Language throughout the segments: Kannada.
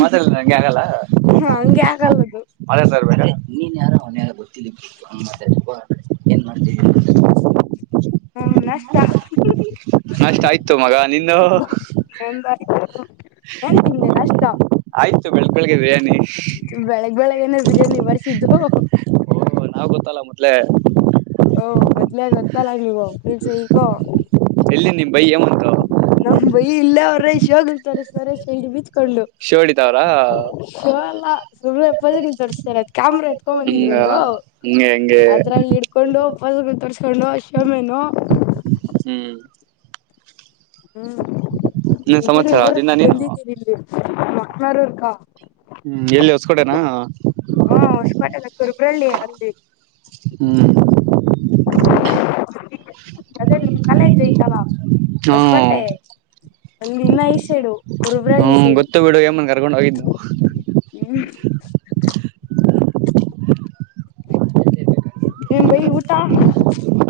ಮಾತಡಲ್ಲ ನಂಗೆ ಆಗಲ್ಲ, ಹ ಹಂಗೆ ನಂಗೆ ಆಗಲ್ಲದು ಆಗಲ್ಲ. ನೀನ್ಯಾರೋ ಅವನ್ಯಾರು ಗೊತ್ತಿಲ್ಲ ಹಂಗ್ ಮಾತಾಡಿ ಫೋನ್ ಅಲ್ಲಿ. ಏನ್ ಮಾಡ್ತಿದಿರಾ, ಹ್ಮ್ ನ ಅಷ್ಟಯ್ತು ಮಗ ನಿನ್ನು ನಂದ್ ಆಯ್ತು [unintelligible] ಏನ್ ತಿಂದೆ ನಾಷ್ಟಾ. ಆಯ್ತು ಬೆಳಗ್ ಬೆಳಗ್ಗೆ ಬಿರಿಯಾನಿ ಬೆಳಗ್ ಬೆಳಗೆನೆ ಬಿರಿಯಾನಿ ಬಾರ್ಸಿದ್ದು. ಓ ನಾವ್ ಗೊತ್ತಲ್ಲ ಮೊದ್ಲೇ. ಓ ಮೊದ್ಲೇ ಗೊತ್ತಲ್ಲ ನೀವು ಫುಲ್ ಸೈಕೋ. ಎಲ್ಲಿ ನಿಮ್ ಬೈ ಯಂ ನಮ್ ಬೈ ಇಲ್ಲೇ ಅವ್ರೆ ಶೋಗಲ್ ತೋರ್ಸ್ತಾವ್ರೆ ಶರ್ಟ್ ಬಿಚ್ಕೊಂಡು. ಶೋ ಹಿಡಿತಾವ್ರ ಶೋ ಅಲ್ಲ [unintelligible] ತೋರ್ಸತಿರದು ಕ್ಯಾಮ್ರಾ ಎತ್ಕೊ ಬಂದಿದ್ರ ಹಂಗ ಒಂದು. ಹಂಗೆ ಹಂಗೆ ಅದ್ರಲ್ಲಿ ಇಡ್ಕೊಂಡು ಪೋಸ್ ಗಲ್ ತೊರ್ಸ್ಕೊಂಡು ಶೋ ಮೆನ್ನು. ಹ್ಮ್. ಹ್ಮ್ ಇನ್ನೇನ್ ಇದೀರಿ ಸಮಾಚಾರ ಊರಿಗ್ ಅದಿಂದ ನೀನು ಬಂದಿದ್ದೀರಿ ಇಲ್ಲಿ ನಮ್ ಅಪ್ಪನರ್ ಊರ್ಗ. ಹ್ಮ್ ಎಲ್ಲಿ ಹೊಸ್ಕೋಟೆನಾ. ಹಾ ಹೊಸ್ಕೋಟೆ ಅಲ್ಲ ಕುರ್ಬ್ರಳ್ಳಿ ಅಲ್ಲೀ. ಹ್ಮ್. ಅದೇ ನಿಮ್ ಕಾಲೇಜ್ ಆಯ್ತಲ್ಲ ಹೊಸ್ಕೋಟೆ. ಹ್ಮ್ ಅಲ್ಲಿ ಇನ್ನ ಈ ಸೈಡು ಕುರುಬ್ರಳ್ಳಿ ಹ್ಮ್ ಸೈಡು. ಗೊತ್ತು ಬಿಡು ಏಮನ್ ಕರ್ಕೊಂಡ್ ಹೋಗಿನ್ನು ಹ್ಮ್. ಏನ್ ಬೈ ಊಟ.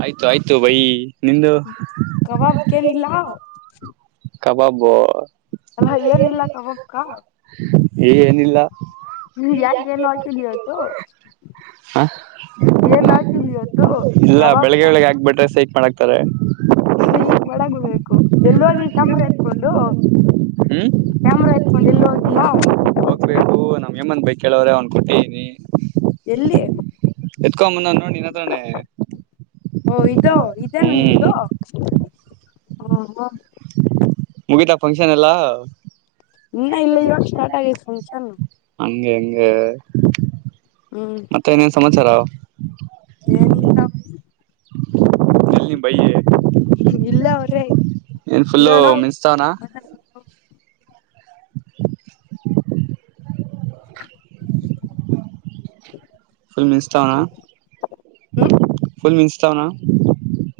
ಆಯ್ತು ಆಯ್ತು ಬೈ ನಿಂದು. ಹ [inaudible] ಕಬಾಬ್ಕ್ ಏನಿಲ್ಲ. ಕಬಾಬು. ಅಲ್ಲ ಏನ್ ಇಲ್ಲ ಕಬಾಬ್ಕಾ. ಏನಿಲ್ಲ ನೀವ್ ಯಾಕ ಯಾಕ್ [unintelligible] ಏನ್ ಹಾಕಿಲ್ ಇವತ್ತು. ಹ ಏನ್ ಹಾಕಿಲ್ ಇವತ್ತು ಇಲ್ಲ ಕಬಾಬ್ ಬೆಳಿಗ್ಗೆ ಒಳಗ್ ಆಗ್ಬಿಟ್ರೆ ಸೈಕ್ ಮಾಡ ಕರೆ. ರೀ ನೋಡಕ್ ಬರ್ಬೇಕು ಎಲ್ ಹೋದ್ರಿ ಕ್ಯಾಮೆರಾ ಎತ್ಕೊಂಡು. ಹ್ಮ್. ಕ್ಯಾಮೆರಾ ಎತ್ಕೊಂಡು ಎಲ್ಲೂ ಹೋಗಿಲ್ಲ. ಹೋಗ್ಬೇಕು ನಮ್ ಹೇಮಂತ್ ಬೈ ಕೇಳವ್ರೆ ಅವ್ನ್ ಕೊಟ್ಟಿದಿನಿ ಎಲ್ಲಿ ಎತ್ಕೊಂನ್ ನೆನ್ನೆ ತಾನೇ ಹೋಗಿದೋ ಹ್ಮ್. ಹಾ ಹಾ. ಮುಗಿತಾ ಪಂಕ್ಷನ್ ಎಲ್ಲಾ. ಇನ್ನ ಇಲ್ಲ ಇವಾಗ್ ಸ್ಟಾರ್ಟ್ ಆಗ್ಯಾತೆ ಫಂಕ್ಷನ್ನು. ಹಂಗ ಹೆಂಗ ಹ್ಮ್ ಮತ್ತೆ ಏನೇನು ಸಮಾಚಾರ ಏನಿಲ್ಲ ಎ ಬೈ ಇಲ್ಲ ಅವ್ರೇ ಏನ್ ಫುಲ್ಲು ನೋಡ ಮಂಸ್ತಾವನಾ [inaudible] ಮಸ್ತಾ ಲ್ ಹ್ಮ್ ಮಂಚ್ತಾಾವಣ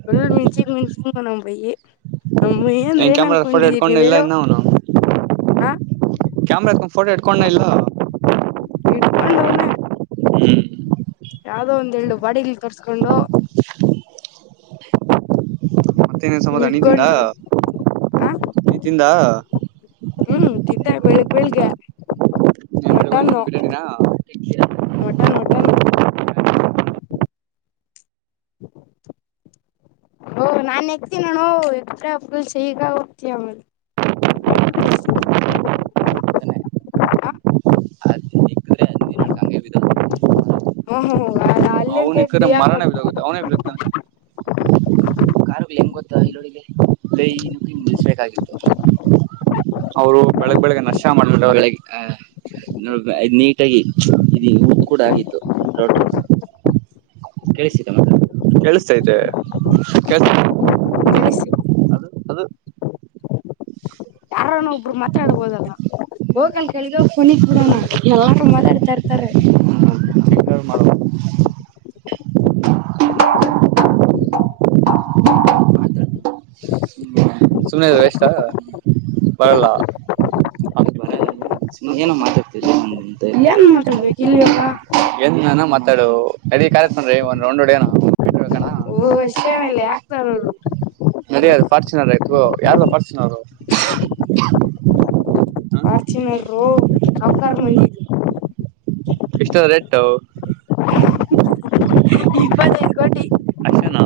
ಒಲ್ ಮಿಂಚಿ ಮಿಂಚಿಂಗ ನ ಬೈಿ ನಮ್ಮಯ ಅಂದ್ರೆ ಏನ್ ಫೋಟೋ ಅನ್ಕೊಂಡಿದೀರಿ ಇಡ್ಕೊಂಡ ನೀವ್ ಹೇಳೋ ಹ ಕ್ಯಾಮರಾ ಫೋಟೋ ಇಟ್ಕೊಂಡ ಇಲ್ಲಾ ಇಡ್ಕೊಂಡವ್ನ ಹ್ಮ್ ಯಾವ್ದೋ ಒಂದ್ ಎಳ್ಳು ಬಡಿಲ್ ತರ್ಸ್ಕೊಂಡು ಸನ ಸಮಾದ ನಿತಿಂದ ಇಡ್ಕೊಂಡು ಆ ನಿತಿಂದ ಹ್ಮ್ ತಿಂದೆ ಬೆಳಿಗ್ ಬೆಳಿಗ್ಗೆ ಮಟನ್ನು ಬಿರಿಯಾನಿನ ಮಟನ್ ಮಟನ್ [inaudible] ಓ ನಾನ್ ಎಕ್ತನ ನೋಣೋ ಎ್ರ ಫುಲ್ಸ್ ಈಗ ಹೋಗ್ತಯ ಹ ಹ ಅವ ಮರ ಅವನತ ಹ ಕಾರ ಹೆಂಗ್ ಗೊತ್ತಾ ಈರೊಳಗೆ ಲೈ ಮುಿಸ್ಬೇಕಾಗಿತ್ತು ಅವರು ಬೆಳಗ್ ಬೆಳಗ್ ನಷ್ಟ ಮಾಡಬಿಟ್ಟಗ್ ನದು್ ನೀಟಾಗಿಿ ಇ ಉದ ಕೂಡ ಆಗಿತ್ತು ರೋಟರು ಕಿಸ ಮ ಕೇಳಿಸ್ತೈತೆ ಕಳಿಸಿ ಅ ಯಾರನ ಒಬ್ರು ಮಾತಾಡ್ಬೋದಲ್ಲ ಹೋಗಲ್ ಹಕಲ್ ಕೆಳಗ ಕಳಗ ನಿ ಫೋನಿಗ್ ಕೊಡೋಣ ಬಿಡೋಣ ಎಲ್ಲು ಎಲ್ಲಾರು ಮಾತಾಡ್ತಾ ಇರ್ತಾರೆ ಮಾಡ ಹ್ಮ ಸುಮ್ಮ್ನೆ ಬೆಷ್ಟಾ ಬರಲ್ಲ ಆತ್ ಬರಲ್ಲಲ್ಲ ಏನ ಮಾತಾಡ್ತ ಏನ್ ಮಾತಾಡ್ಬೇಕು ಇಲ್ಲಿವಾಗ ಏನ್ ನಾನ ಮಾತಾಡ ಅಡಿ ಕಾಲತ್ನ್ೀ ಒನ್ೊಂಡಡನ ಓ ಅಷ್ಟೇ ಮೇಲೆ ಯಾಕ್ತಾರವ್ರು ನಡದು ಫಾರ್ಚುನರ್ ಆಯ್ತು ಯಾರ್ದ ಫಾರ್ಚುನರ್ ಚ ಫಾರ್ಚುನರ್ ಸಾವ್ಕಾರ್ ನ ಮಂದಿ ಎಷ್ಟ ಎಟ್ಟ ಇಪ್ಪತ್ತೈದು ಕೋಟಿ ಅಷ್ಟನಾ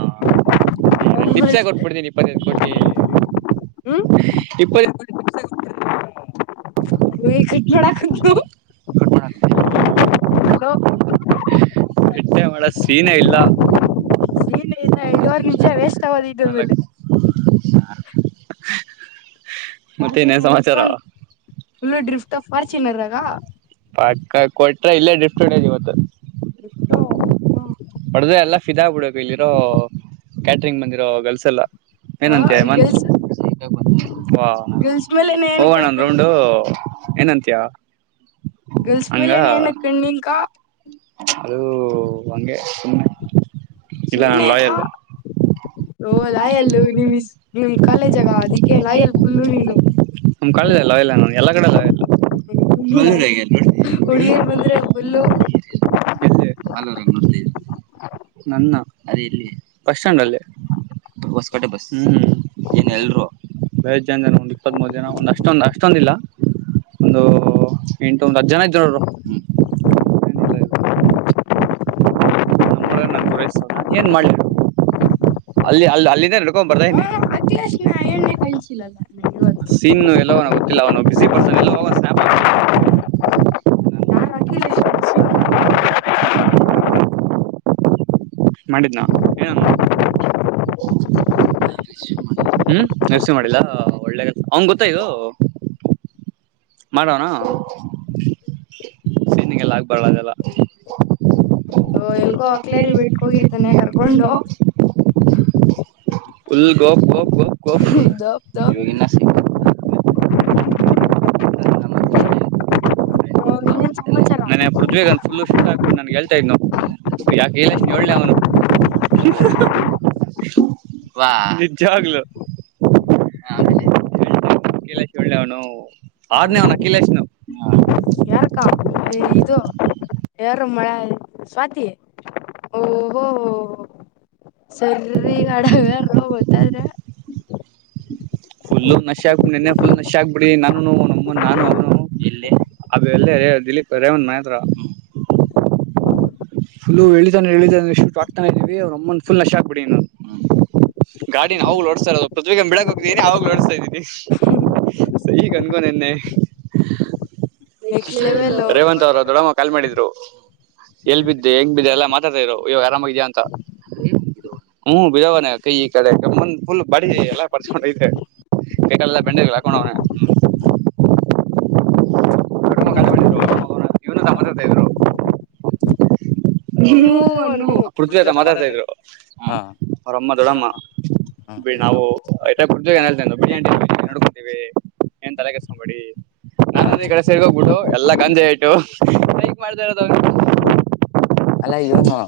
ಹಿಪ್ಸೆ ಕೊಟ್ಬಿಡ್ತೀನಿ ಪ್ಪ ಕಟ್ಟಿ ಹ್ಮ ಇಪ್ಪದ ಕಟ್ ಮಾಡಕ್ ಹ ಹಲೋ ಟ್ಟ ಮಾಡ ಸೀನೇ ಇಲ್ಲ ಎರಡುವವರೆ ನಿಮಿಷ ವೇಸ್ಟ್ ಆಗೋದು ಇದ್ರ ಮೇಲೆ ಹ ಮತ್ತೆ ನೇನ್ ಸಮಾಚಾರ ಎತ್ಕೊಂಡ್ ಫುಲ್ ಡ್ರಿಫ್ಟ್ ್ಟ ಆಫ್ ಫಾರ್ಚುನರ್ಗ ಪ ಕೊಟ್ರ ಇಲ್ಲೇ ಡ್ರಫ್ಟ್ ಇವತ್ತು ಇಷ್ಟ ಹೊಡದ ಎಲ್ಲ ಫಿದಾ ಬಿಡಕ ಇಲ್ಲಿರೋ ಕ್ಯಾಟ್ರಂಗ್ ಬಂದಿರೋ ಗಲ್ಸ ಎಲ್ಲ ಏನಂತ ಮ ಗರ್ಲ್ಸ್ ವಾ ಗರ್ಲ್ಸ್ ಮೇಲೆ ಏನ ಹೋಗೋಣಂದ ಕೇಳ್ಕೊಂಡ ರೌಂಡು ಏನಂತಯ ಗರ್ಲ್ಸ್ ಮೇಲೆ ಏನ ಕಣ್ಣಿನ್ಕ [unintelligible] ಅದು ಅಂಗೆ ಸುಮ್ಮನೆ ಸುನೆ ಓ ಲಾಯಲ್ಲ ನಿ ನಿಮ್ ಕಾಲೇಜ್ಗ ಅದಕ್ಕೆ ಲಾಯಲ್ ಫುಲ್ಲುರಿನು ನಮ್ ಕಳದಲ್ಲ ಎಲ್ಲ ನ ಎಲ್ಲಾ ಕಡೆಲ್ಲ ಇಲ್ಲ ಹುಡುಗಿಯರ್ ಬಂದ್ರೆ ಫುಲ್ಲು ಮಲೂರ ನೋಡ್ತಿ [inaudible] ನನ್ನ ಅದ ಇಲ್ಲಿ ಬಸ್ ಸ್ಟಾಂಡ್ ಅಲ್ಲೇ ಬಸ್ ಕಟ್ಟೆ ಬಸ್ ಹ್ಮ್ ಏನ್ ಯಲ್ಲರು ಐದು ಜನ ಒಂದು ಇಪ್ಪತ್ತಮುರು ಜನ ಒಂದು ಅಷ್ಟೊಂದು ಅಷ್ಟೊಂದಿಲ್ಲ. ಒಂದು ಎಂಟು ಒಂದ್ ಹತ್ತ ಜನ ಇದರು ಅವರು ನಮ್ಮೊಳ ನಾನ್ ಗುರಸ್ತಣ ಏನ್ ಮಾಡಲ್ಲಿ ಅಲ್ಲಿ ಅಲ್ಲಿ ಅಲ್ಲಿಂದೇ ಹಡ್ಕೊಂಡ್ ಬರ್ದ ಹ ಇದನಿ ಅಖಿಲೇಶ್ ನ ಎಣ್ಣೆ ಕಿಲ್ಲ ಕಾಣಿಸಿಲ್ಲಲ್ಲ ಇವತ್ತು ಎಲ್ಲೊ [inaudible] ಇಲ್ಲ ಅವನು ಬಿಸಿ ಪರ್ಸನ ಎಲ್ಲೂ ಸ್ಪ್ ಆಗವನೆ ಯಾರು ಅಖಿಲೇಶ್ ಮಾಡಂಡಿದ್ದ್ನ ಏನ [inaudible] ಹ್ಮ್ ನಿಸಿ ಮಾಡಿಲ್ಲಾ ಒಳ್ಳೆ ಅವಂಗ ಗೊತ್ತಾ ಇದು ಮಾಡಡೋನ ಸನಿಗೆಲ್ಲ ಆಗ್ಬಾರಳದಲ್ಲ [inaudible] ಎಲ್ಗೋ ಹಕ್ಲೇರಿ ಬಿಟ್ಕ ಹೋಗಿರ್ತಾನೆ ಕರ್ಕೊಂಡು ಉಲ್ ಗಪ್ ಗಪ್ ಗಪ್ ಕ ದಪ್ ಸಿ ದಪ್ ಅವ [unintelligible] ನ ಸಿ ಹೌ ನಾನೇ ಪೃಥ್ವೇಗ ಫುಲ ಶಫ್ಟ್ ಆಗ್ಬಟ್ಟು ನನ್ ಹೇಳ್ತಾ ಇದನು ಯಾಕೇ ಎ.... ಹೇಳೆ ಅವನು ವಾ ನಿಜವಾಗಲ ಕಿಲೇಶ್ ಒಳ್ಳೆವನು ಆರ್ನೇ ಅಕಿಲೇಶ್ನು ಯಾರಕ್ಕಾ ಇದು.. ಯಾರಮ್ಮ ಸ್ವಾತಿ ಓಹಗೂ....... ಸರಿ ಗಾಡಾಗ ಗೂ ಗೊತ್ತಾದ್ರ.... ಫುಲ್ಲು ನಶ ಆಕ್ಬಿ ನೆನ್ನೆ ಫುಲ್ ನಶ ಆಾಕ್ಬಿಡಿ ನಾನು ನಮ್ಮ ನಾನು ಅವನು ಇಲ್ಲಿ ಅದು ಎಲ್ಲ ದಿಲಿಪ್ ರೇವಣ ಮಾತ್ರ ಫುಲ್ಲಳಾನ ಶೂ ಹ ಆಕ್ತಾನ ಇದೀವಿ ಅವಮ್ಮ ಫುಲ್ ನ ಆಗ್ಬಡಿ [inaudible] ಗಾಡಿ ನಾವು ನೋಡ್ತಾ ಇರೋ ಪೃತಿವಿಗ ಬ ಬಿಡಕ್ಗಿದ್ದೀನಿ ಅವಗಾ ನೋಡ್ಸ್ತಾ ಇದೀವಿ ಸಹ ಕನ್ಗೊನ ಎ [unintelligible] ನೆಕ್ಸ್ಟ್ ಲೆವೆಲ್ ರೇವಂತ್ ಅವರು ದೊಡಮ್ಮ ಕಾಲ್ ಮಾಡಿದರು ಎಲ್ ಬಿದ್ದೆ ಹೆಂಗ್ ಬಿದ್ದೆ ಎಲ್ಲಾ ಮಾತಾಡತಿದರು ಇವಾಗ ಆರಾಮಾಗಿದ್ಯಾ ಅಂತ ಹ್ಮ್ ಬಿದವಣ ಕೈ ಕಾಲು ಈ ಕಡೆಂದ್ ಫುಲ್ ಬಾಡಿ ಎಲ್ಲ ಪರಿಚಕುಂಡೇತೆ ಕಟಲ್ಲ ಬೆಂಡೆಗಳ ಹಾಕೊಂಡವನ [inaudible] ತಾ ಕ ಮಾಡ ಇ ಸಮತೆ [inaudible] ಹ್ಮ್ ಅನ್ನು ಪೃಥ್ವಿ ಆತ ಮಾತಾಡ್ತಾ ಇದ್ರು ಹ್ಮ್ ಅವ್ರಮ್ಮ ದೊಡ್ಡಮ್ಮ ಬಿ ನಾವು ಕು ಬಿ ನೋಡ್ಕೊೀವಿ [inaudible] ಏನ್ ತಲೆ ಕಡಿಸಗೂಬೇಡಿ.. ಹಾ ಸರ್ಗ ಹೋಗ್ಬಿಡು ಎಲ್ಲಾ ಗಂಜೆ ಇಟ್ಟು ಬೈಕ್ ಮಾಡ್ತಾ ಇರೋದ ಅವ್ರರು ಅಲ್ಲಾ ವನು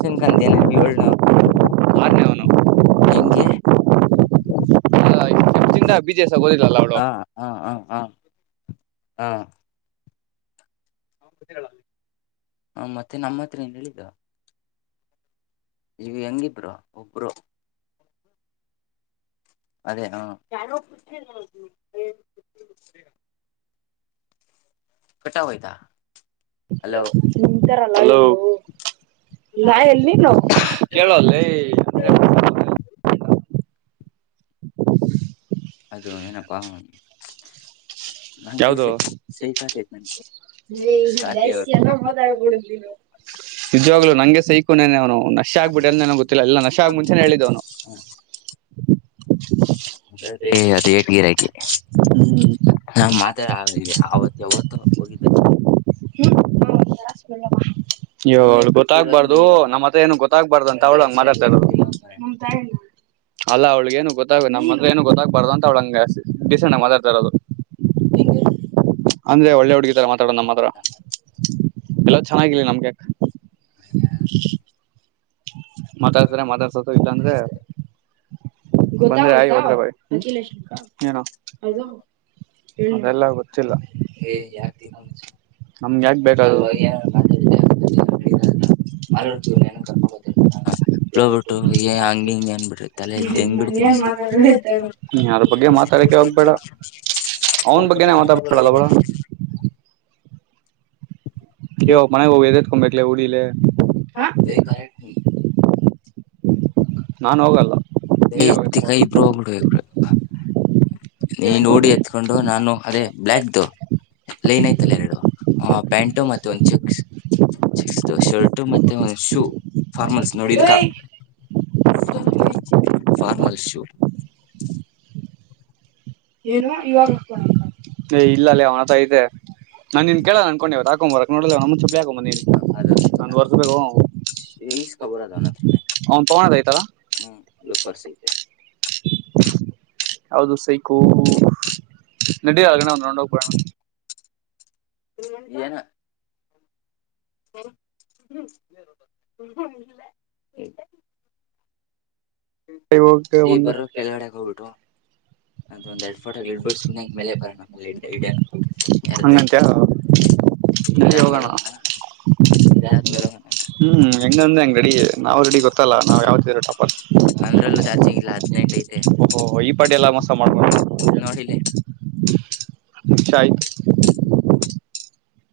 ಸಿಂಕಂತ ನ ಹೇಳ ಆರ್ನೇ ಅವನು ಹೆಂಗೆ ಹ ಚನ್ನ ಬಿಜಸಗೋದಿಲ್ಲಲ್ಲ ಅವಳ ಹಾ ಹಾ ಹಾ ಹಾ ಹಾ ಮತ್ತೆ ನಮ್ಮ ಹತ್ರಏ ಹೇಳಿದ್ದ ಈಗ ಹೆಂಗಿದ್ರು ಒಬ್ರು ಅದೇ ಹಾ ಕಟಾವಯದ ಲ ಚಂತರ ನ ಎಲ್ಲಿ ನ ಕೇಳಲ್ಲ [unintelligible] ನಪ್ಪ ಯಾವದು ನಿಜವಾಗ್ಲು ನಂಗೆ ಸಹಕು ಅವನು ನಶೆ ಆಗ್ಬಿಟ್ಟ ಎಲ್ಲ ನನ ಗೊ ಗ ಇಲ್ಲ ನಶ ಆಗ ಮುಂಚೆಾನ ಹೇಳಿದ್ದವನು ದೇ ಅದಟ್ ಗಿರಾಗಿ ನ ಮಾತ ಆ ಆವತ್ತ ಹೊತ್ತು ಹೋಗಿದ್ದ ಸರ್ ಹ್ಮ ಹಷ್ಟ ಇಯ್ಯಳು ಗೊತ್ತಾಗ್ಬಾರ್ದು ನಮ್ಮ್ತ್ತ ಏನು ಗೊತ್ತಾಗ್ಬಾರ್ದು ಅಂತ ಅವಳಂಗ ಮತತ ಅಲ್ಲ ಅವ್ಳಗ ಏ ಗೊತ್ತ್ ನಮ್ಮಂದತ್ರ ಏನು ಗೊತ್ತಾಗಬಾರು ಅಂತ ಅವಳ ಹಗೆಸ್ ಡಿಸಸೆಟ್ಗತತಿತಾರದು ಎಂಗಲ್ಲ ಒಳ್ಳೆ ಹುಡುಗಿ ತರ ಮಾತಾಡೋದು ನಮ್ಮ ಹತ್ರ ಎಲ್ಲ ಚೆನ್ನಾಗಿಲಿ ನಮ್ಗೆ ಮಾತಾಡ್ತಾರೆ ಮಾತಾಡ್ಸತ ಇಲ್ಲಾ ಅಂದ್ರೆ [unintelligible] ದೆಲ್ಲ ಗೊತ್ತಿಲ್ಲ ಆತಿ ಕಂ ನಮ್ಗೆ ಯಾಕ ಬೇಕ [unintelligible] [unintelligible] ಯಾರ ಬಗ್ಗೆ ಮಾತಾಡಕ್ಕೆೆ ಹೋಗ್ಬೇಡ ಅವನ್ ಬಗ್ಗೆನೇ ಮಾತಾಡ್ಬೇಡಲ್ಲ ಬೇಡ ಯ ಮನೆ ಹೊಗದೆ ಕಬಟ್ಲೆ ಉಡಿಲ್ಲ ನೀನೇ ಹೋಗು ಕ ಇಬ್ರುೂ ಹೋಗಬಡುಬ ನೀ ನೋಡಿ ಆತ್ ಕೊಂಡು ನಾನು ಅದೇ ಬ್ಲಯಾಕ್ದು ಲೈನ್ ಯ್ತಲ್ಲ ಎರಡು ಪ್ಯಾಂಟು ಮತ್ತೆ ಒಂದು್ ಚೆಕ್ಸ್ ಶರ್ಟ್ ಮತ್ತೆ ಒಂದು ಶೂ ಫಾರ್ಮಲ್ಸ್ ನೋಡಿದ್ ಫಾರ್ಮಲ್ ಶು ಏನು ಇವಾಗ ಏ ಇಲ್ಲಲ್ಲಿ ಅವನತ ತೆ ನಾನ್ ನಿನ್ ಕೇಳ ಹಾಕೋಡವ ಹಕ್ಂಬರಕ್ ನೋಡ ಚಪಿಾಕೊಂಬ ನ ಒ್ ವರ್ಸ ಬ ಈಸ್ಖಬರ್ ಅದ ಅವನ ಹತ್ರನ ತಗೋಣದ ಐತಲ್ಲ ಹ್ಮ್ಕ್ರ್ಸತೆ ಯಾವದು ಸೈಕು ನಡೀ ಆಗಣ್ ನೋಡೋಗ್ಬಡೋಣ ಏನ ಹ್ಮ್ಮ [unintelligible] ಹೋಗ್ತೇ ಒಂದು ಹಂಗಂತ್ಯಾ ಇದಾದ್ಮೇಲೆ ಹೋಗಣ. ಹ್ಮ್ ಹೆಂಗಂದ್ ಹಂಗ್ ರೆಡಿ ನಾವ್ ರೆಡಿ ಗೊತ್ತಲ್ಲ ನಾವ್ ಯಾವತ್ತದ್ರು ಟಾಪರ್. ನಂದ್ರಲ್ಲೂ ಚಾರ್ಜಿಂಗ್ ಇಲ್ಲ ಹದ್ನೆಂಟ್ ಐತೆ. ಓಹೋ ಈ [unintelligible] ನೋಡಿಲ್ಲೆ ಚ ಆಯ್ತ್